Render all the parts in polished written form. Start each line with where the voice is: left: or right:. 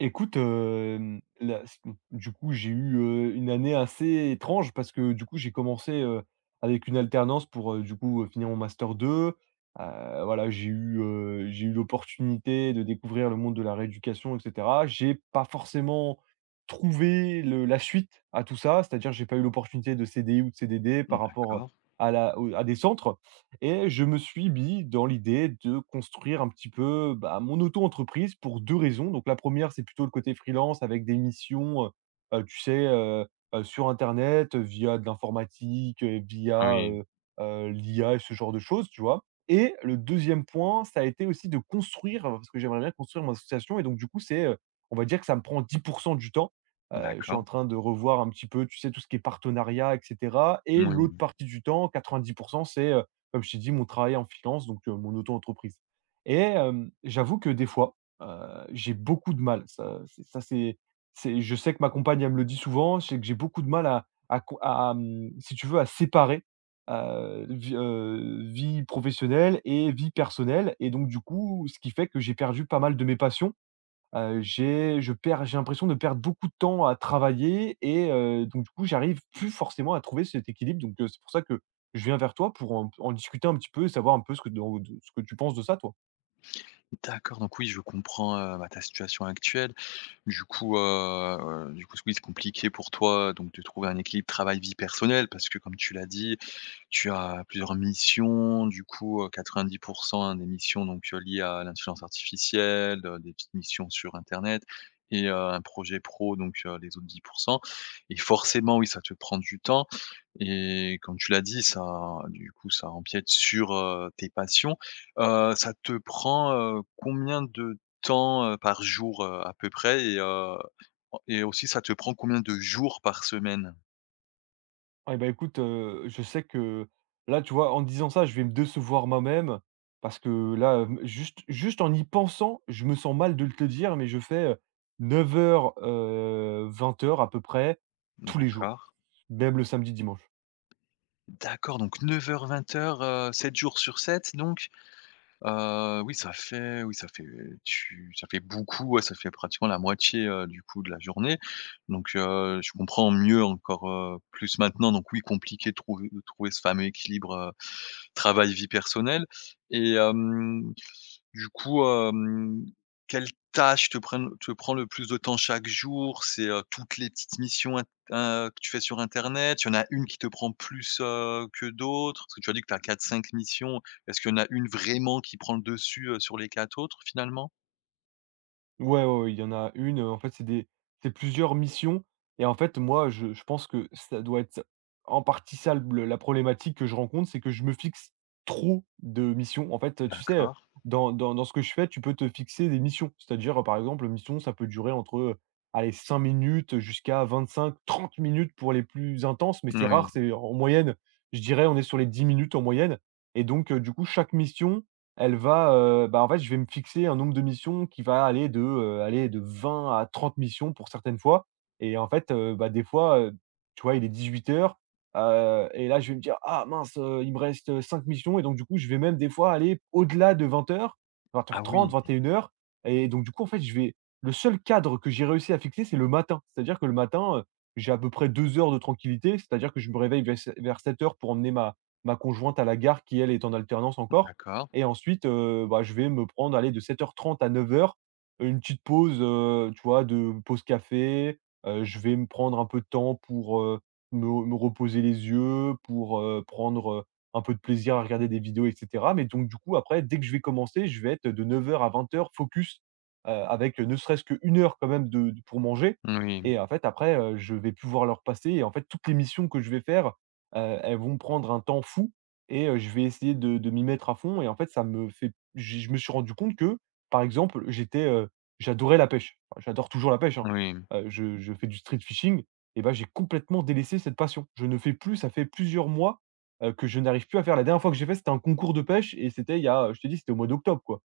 right: Écoute, hem, la s du coup, j'ai eu, une année assez étrange parce que, du coup, j'ai commencé, avec une alternance pour, du coup, finir mon master 2. Voilà, j'ai eu l'opportunité de découvrir le monde de la rééducation et cetera. J'ai pas forcément trouvé le la suite à tout ça, c'est-à-dire j'ai pas eu l'opportunité de CDI ou de CDD par rapport,
left: D'accord.
right: à la au à des centres. Et je me suis mis dans l'idée de construire un petit peu, bah, mon auto-entreprise pour 2 raisons. Donc la première, c'est plutôt le côté freelance avec des missions, tu sais, sur internet, via de l'informatique,
left: Ah
right: via,
left: oui,
right: l'IA et ce genre de choses, tu vois? Et le deuxième point, ça a été aussi de construire, parce que j'aimerais bien construire mon association et donc du coup, c'est, on va dire que ça me prend 10 du temps. Je suis
left: d'accord.
right: en train de revoir un petit peu, tu sais, tout ce qui est partenariat et cetera, et l'autre
left: Oui.
right: partie du temps, 90, c'est, comme je t'ai dit, mon travail en freelance, donc mon auto-entreprise, et j'avoue que des fois, heu, j'ai beaucoup de mal. Ça c'est Je sais que ma compagne, elle me le dit souvent, c'est que j'ai beaucoup de mal à co à mmh, si tu veux, à séparer, vie professionnelle et vie personnelle, et donc du coup, ce qui fait que j'ai perdu pas mal de mes passions. J'ai je perds j'ai l'impression de perdre beaucoup de temps à travailler et donc du coup, j'arrive plus forcément à trouver cet équilibre. Donc c'est pour ça que je viens vers toi pour en discuter un petit peu et savoir un peu ce que tu penses de ça, toi?
left: D'accord, donc oui, je comprends, bah, ta situation actuelle. Du coup, oui, c'est compliqué pour toi, donc de trouver un équilibre travail-vie personnelle parce que comme tu l'as dit, tu as plusieurs missions, du coup, 90 hein, des missions donc liées à l'intelligence artificielle, des petites missions sur internet et un projet pro donc les autres 10 et forcément, oui, ça te prend du temps et comme tu l'as dit, ça du coup, ça empiète sur, tes passions. Ça te prend, combien de temps, par jour, à peu près et aussi ça te prend combien de jours par semaine?
right: Eh ben écoute, je sais que là, tu vois, en disant ça, je vais me décevoir moi-même parce que là, juste en y pensant, je me sens mal de le te dire, mais je fais, neuf heures vingt heures à peu près tous les jours,
left: D'accord.
right: même le samedi, dimanche.
left: D'accord, donc 9 heures 20 heures 7 jours sur 7 donc? Heu, oui ça fait oui ça fait Ça fait beaucoup, ouais, ça fait pratiquement la moitié, du coup de la journée. Donc je comprends mieux encore, plus maintenant donc oui compliqué de trouver ce fameux équilibre, travail vie personnelle et. Du coup, quelles tâches te prend le plus de temps chaque jour? C'est, toutes les petites missions int que tu fais sur internet? Il y en a une qui te prend plus, que d'autres? Parce que tu as dit que tu as 4-5 missions. Est-ce qu'il y en a une vraiment qui prend le dessus, sur les quatre autres finalement?
right: Ouais, ouais, ouais, il y en a une, en fait, c'est plusieurs missions, et en fait, moi, je pense que ça doit être en partie ça le la problématique que je rencontre, c'est que je me fixe trop de missions. En fait, tu sais,
left: D'accord.
right: dans ce que je fais, tu peux te fixer des missions. C'est-à-dire, par exemple, une mission, ça peut durer entre, allez, 5 minutes jusqu'à vingt-cinq trente minutes pour les plus intenses, mais c'est
left: Oui.
right: rare, c'est en moyenne, je dirais, on est sur les 10 minutes en moyenne. Et donc du coup, chaque mission, elle va, bah, en fait, je vais me fixer un nombre de missions qui va aller de 20 à 30 missions pour certaines fois, et en fait, bah, des fois, tu vois, il est 18:00, et là, je vais me dire: «Ah mince, il me reste 5 missions», et donc du coup, je vais même des fois aller au-delà de
left: Ah oui,
right: 20:00-20:30-21:00 et une heures. Et donc du coup, en fait, je vais le seul cadre que j'ai réussi à fixer, c'est le matin. C'est-à-dire que le matin, j'ai à peu près 2 heures de tranquillité, c'est-à-dire que je me réveille vers 7:00 pour emmener ma conjointe à la gare, qui, elle, est en alternance encore,
left: d'accord.
right: et ensuite, bah, je vais me prendre, aller de 07:30 à 09:00, une petite pause, tu vois, de pause café. Je vais me prendre un peu de temps pour, me reposer les yeux, pour, prendre, un peu de plaisir à regarder des vidéos et cetera. Mais donc du coup, après, dès que je vais commencer, je vais être de 09:00 à 20:00 focus, avec ne serait-ce qu'1 heure quand même de pour manger.
left: Oui,
right: Et en fait, après, je vais pouvoir leur passer, et en fait, toutes les missions que je vais faire, elles vont prendre un temps fou, et je vais essayer de m'y mettre à fond, et en fait, ça me fait j'ai je me suis rendu compte que, par exemple, j'étais, j'adorais la pêche. Enfin, j'adore toujours la pêche, hein.
left: oui.
right: Je fais du street fishing, et ben, j'ai complètement délaissé cette passion. Je ne fais plus, ça fait plusieurs mois, que je n'arrive plus à faire. La dernière fois que j'ai fait, c'était un concours de pêche, et c'était il y a, je te dis, c'était au mois d'octobre, quoi.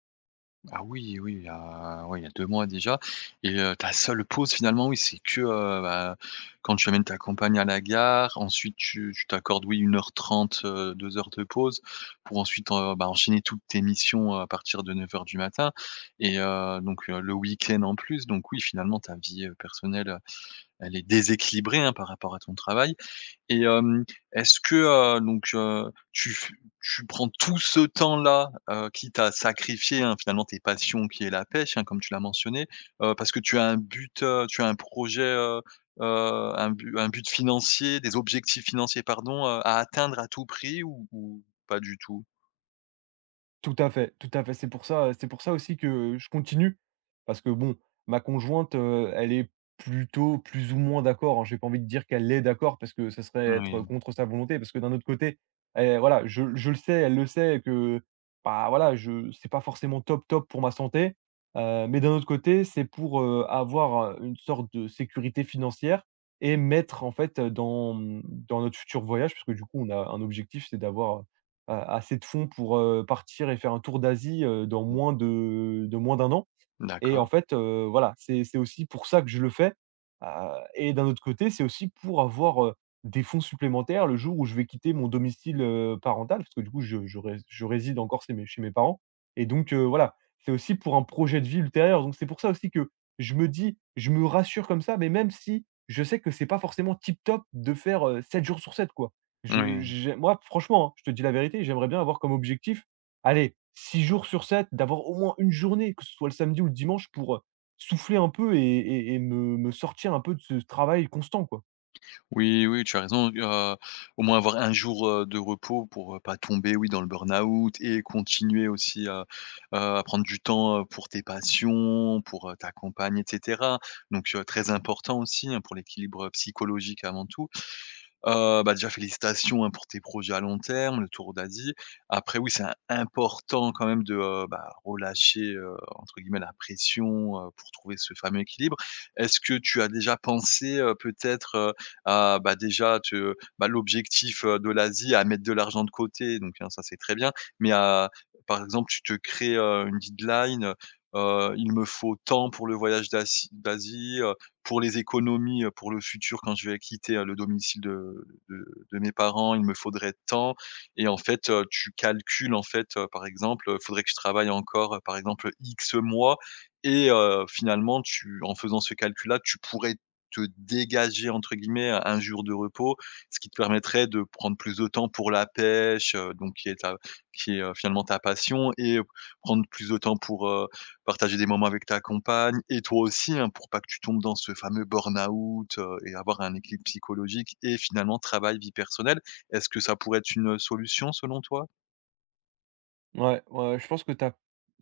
left: Ah oui, oui, il y a ouais, il y a 2 mois déjà et ta seule pause finalement, oui, c'est que, bah, quand tu amènes ta compagne à la gare, ensuite tu t'accordes, oui, 1:30, 2 heures de pause pour ensuite, bah, enchaîner toutes tes missions, à partir de 9 heures du matin et donc le week-end en plus, donc oui, finalement ta vie, personnelle, elle est déséquilibrée, hein, par rapport à ton travail et est-ce que, heu, donc, heu, tu f tu prends tout ce temps-là, quitte à sacrifier, hein, finalement tes passions qui est la pêche, hein, comme tu l'as mentionné, parce que tu as un but, tu as un projet, heu, un but financier, des objectifs financiers pardon, à atteindre à tout prix ou pas du tout?
right: Tout à fait, tout à fait. C'est pour ça aussi que je continue, parce que bon, ma conjointe, elle est plutôt plus ou moins d'accord, hein. J'ai pas envie de dire qu'elle est d'accord parce que ça serait être
left: Oui.
right: contre sa volonté, parce que d'un autre côté, eh voilà, je le sais, elle le sait que, bah, voilà, je c'est pas forcément top, top pour ma santé, mais d'un autre côté, c'est pour, avoir, une sorte de sécurité financière et mettre en fait, dans notre futur voyage, parce que du coup, on a un objectif, c'est d'avoir, assez de fonds pour, partir et faire un tour d'Asie, dans
left: Mmh.
right: moins de moins d'un an. Et en
left: D'accord.
right: fait, voilà, c'est aussi pour ça que je le fais, heu et d'un autre côté, c'est aussi pour avoir, des fonds supplémentaires le jour où je vais quitter mon domicile, parental, parce que du coup je réside encore chez mes parents, et donc voilà, c'est aussi pour un projet de vie ultérieur. Donc c'est pour ça aussi que je me rassure comme ça, mais même si je sais que c'est pas forcément tip top de faire, 7 jours sur 7, quoi. Je
left: Oui.
right: j'ai moi franchement, hein, je te dis la vérité, j'aimerais bien avoir comme objectif, allez, 6 jours sur 7, d'avoir au moins une journée, que ce soit le samedi ou le dimanche, pour, souffler un peu et me sortir un peu de ce travail constant, quoi.
left: Oui, oui, tu as raison, au moins avoir un jour, de repos pour, pas tomber, oui, dans le burn-out et continuer aussi à prendre du temps, pour tes passions, pour, ta compagne et cetera. Donc, très important aussi, hein, pour l'équilibre psychologique avant tout. Bah, déjà félicitations, hein, pour tes projets à long terme, le tour d'Asie. Après oui, c'est im important quand même de, bah, relâcher, entre guillemets «la pression», pour trouver ce fameux équilibre. Est-ce que tu as déjà pensé, peut-être, à, l'objectif, de l'Asie, à mettre de l'argent de côté, donc hein, ça c'est très bien, mais à par exemple, tu te crées, une deadline, il me faut tant pour le voyage d'Asie», pour les économies, pour le futur quand je vais quitter, le domicile de mes parents, il me faudrait tant et en fait, tu calcules en fait, par exemple, il faudrait que je travaille encore, par exemple, X mois et finalement tu en faisant ce calcul-là, tu pourrais te «dégager» entre guillemets, un 1 jour de repos, ce qui te permettrait de prendre plus de temps pour la pêche, donc qui est ta qui est, finalement ta passion et prendre plus de temps pour, partager des moments avec ta compagne et toi aussi, hein, pour pas que tu tombes dans ce fameux burn-out, et avoir un équilibre psychologique et finalement travail, vie personnelle. Est-ce que ça pourrait être une solution selon toi?
right: Ouais, ouais, je pense que t'as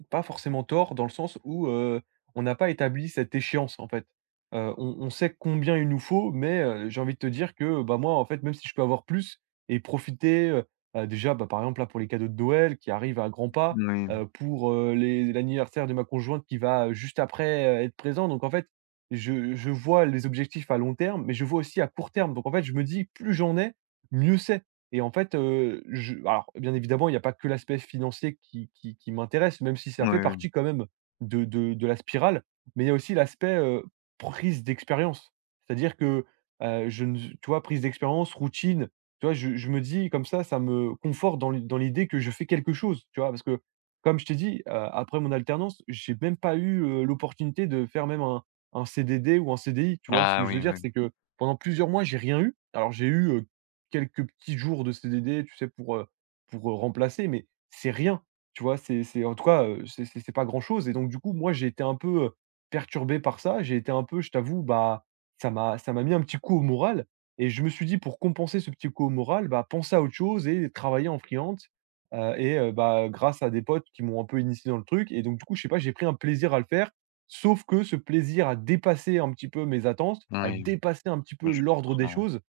right: pas forcément tort dans le sens où, on n'a pas établi cette échéance, en fait. On sait combien il nous faut, mais, j'ai envie de te dire que, bah, moi, en fait, même si je peux avoir plus et profiter, bah, déjà, bah, par exemple, là, pour les cadeaux de Noël qui arrivent à grands pas,
left: Oui.
right: pour, les l'anniversaire de ma conjointe qui va, juste après, être présent. Donc en fait, je vois les objectifs à long terme, mais je vois aussi à court terme. Donc en fait, je me dis: «Plus j'en ai, mieux c'est». Et en fait, je alors bien évidemment, il n'y a pas que l'aspect financier qui m'intéresse, même si ça
left: Oui,
right: fait
left: oui.
right: partie quand même de la spirale, mais il y a aussi l'aspect, prise d'expérience. C'est-à-dire que, je ne tu vois, prise d'expérience, routine, tu vois, je me dis comme ça me conforte dans l'idée que je fais quelque chose, tu vois? Parce que comme je t'ai dit, après mon alternance, j'ai même pas eu, l'opportunité de faire même un CDD ou un CDI, tu vois? Ce
left: Ah
right: que je veux
left: oui,
right: dire,
left: oui.
right: c'est que pendant plusieurs mois, j'ai rien eu. Alors j'ai eu quelques petits jours de CDD, tu sais, pour, remplacer, mais c'est rien, tu vois? C'est En tout cas, c'est pas grand-chose, et donc du coup, moi, j'ai été un peu, perturbé par ça. J'ai été un peu, je t'avoue, bah, ça m'a mis un petit coup au moral, et je me suis dit: «Pour compenser ce petit coup au moral, bah, penser à autre chose et travailler en freelance», bah, grâce à des potes qui m'ont un peu initié dans le truc, et donc du coup, je sais pas, j'ai pris un plaisir à le faire, sauf que ce plaisir a dépassé un petit peu mes attentes, a
left: Oui,
right: dépassé un petit peu
left: je
right: l'ordre des
left: comprends.
right: choses,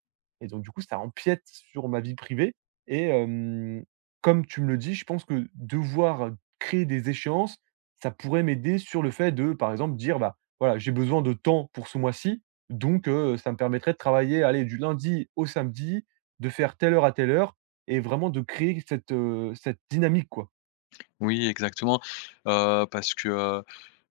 right: et donc du coup, ça empiète sur ma vie privée et comme tu me le dis, je pense que devoir créer des échéances, ça pourrait m'aider sur le fait de, par exemple, dire: «Bah, voilà, j'ai besoin de temps pour ce mois-ci, donc ça me permettrait de travailler, aller du lundi au samedi, de faire telle heure à telle heure», et vraiment de créer cette, cette dynamique, quoi.
left: Oui, exactement, parce que,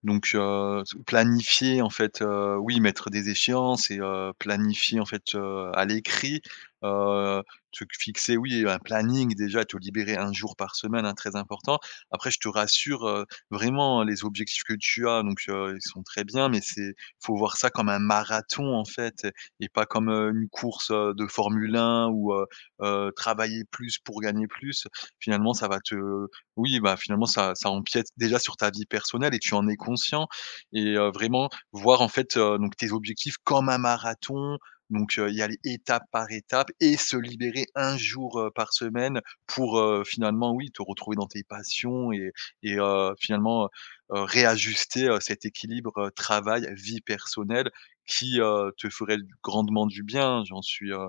left: donc planifier en fait, oui, mettre des échéances et planifier en fait, à l'écrit, heu, te fixer, oui, un planning déjà, te libérer un jour par semaine, hein, très important. Après je te rassure, vraiment les objectifs que tu as donc ils sont très bien mais c'est faut voir ça comme un marathon en fait et pas comme, une course, de Formule 1 ou travailler plus pour gagner plus. Finalement ça va te oui, bah, finalement, ça empiète déjà sur ta vie personnelle et tu en es conscient et vraiment voir, en fait, donc tes objectifs comme un marathon, donc y aller étape par étape et se libérer un jour, par semaine pour, finalement, oui, te retrouver dans tes passions et finalement, réajuster, cet équilibre, travail, vie personnelle qui, te ferait grandement du bien, j'en suis, heu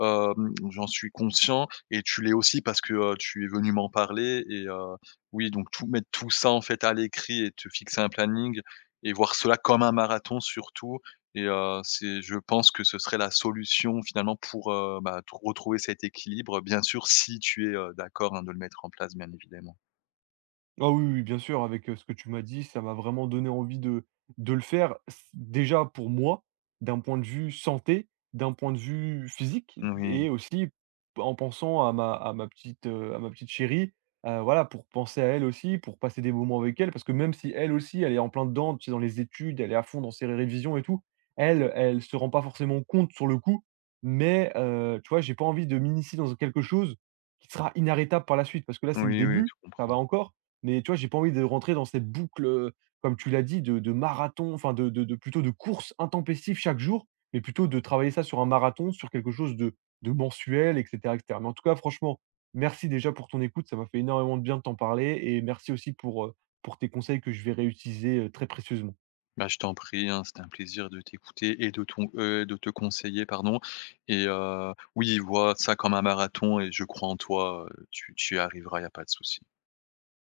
left: Hem, j'en suis conscient et tu l'es aussi parce que, tu es venu m'en parler et oui, donc tout ça, en fait, à l'écrit et te fixer un planning et voir cela comme un marathon surtout et c'est je pense que ce serait la solution finalement pour, bah, t retrouver cet équilibre, bien sûr si tu es, d'accord, hein, de le mettre en place, bien évidemment.
right: Ah oui, oui, bien sûr, avec, ce que tu m'as dit, ça m'a vraiment donné envie de le faire. S Déjà pour moi, d'un point de vue santé, d'un point de vue physique,
left: Oui,
right: et aussi p en pensant à ma petite chérie, voilà, pour penser à elle aussi, pour passer des moments avec elle. Parce que même si elle aussi, elle est en plein dedans, tu sais, dans les études, elle est à fond dans ses révisions et tout, elle, elle se rend pas forcément compte sur le coup. Mais, tu vois, j'ai pas envie de m'initier dans quelque chose qui sera inarrêtable par la suite. Parce que là, c'est le
left: oui, oui, je
right: début, ça va
left: comprends.
right: encore. Mais tu vois, j'ai pas envie de rentrer dans cette boucle, comme tu l'as dit, de marathon, enfin de plutôt de courses intempestives chaque jour, mais plutôt de travailler ça sur un marathon, sur quelque chose de mensuel et cetera et cetera. Mais en tout cas, franchement, merci déjà pour ton écoute, ça m'a fait énormément de bien de t'en parler, et merci aussi pour tes conseils que je vais réutiliser, très précieusement.
left: Bah, je t'en prie, hein, c'était un plaisir de t'écouter et de ton de te conseiller, pardon, et oui, vois ça comme un marathon et je crois en toi, tu y arriveras, il n'y a pas de souci.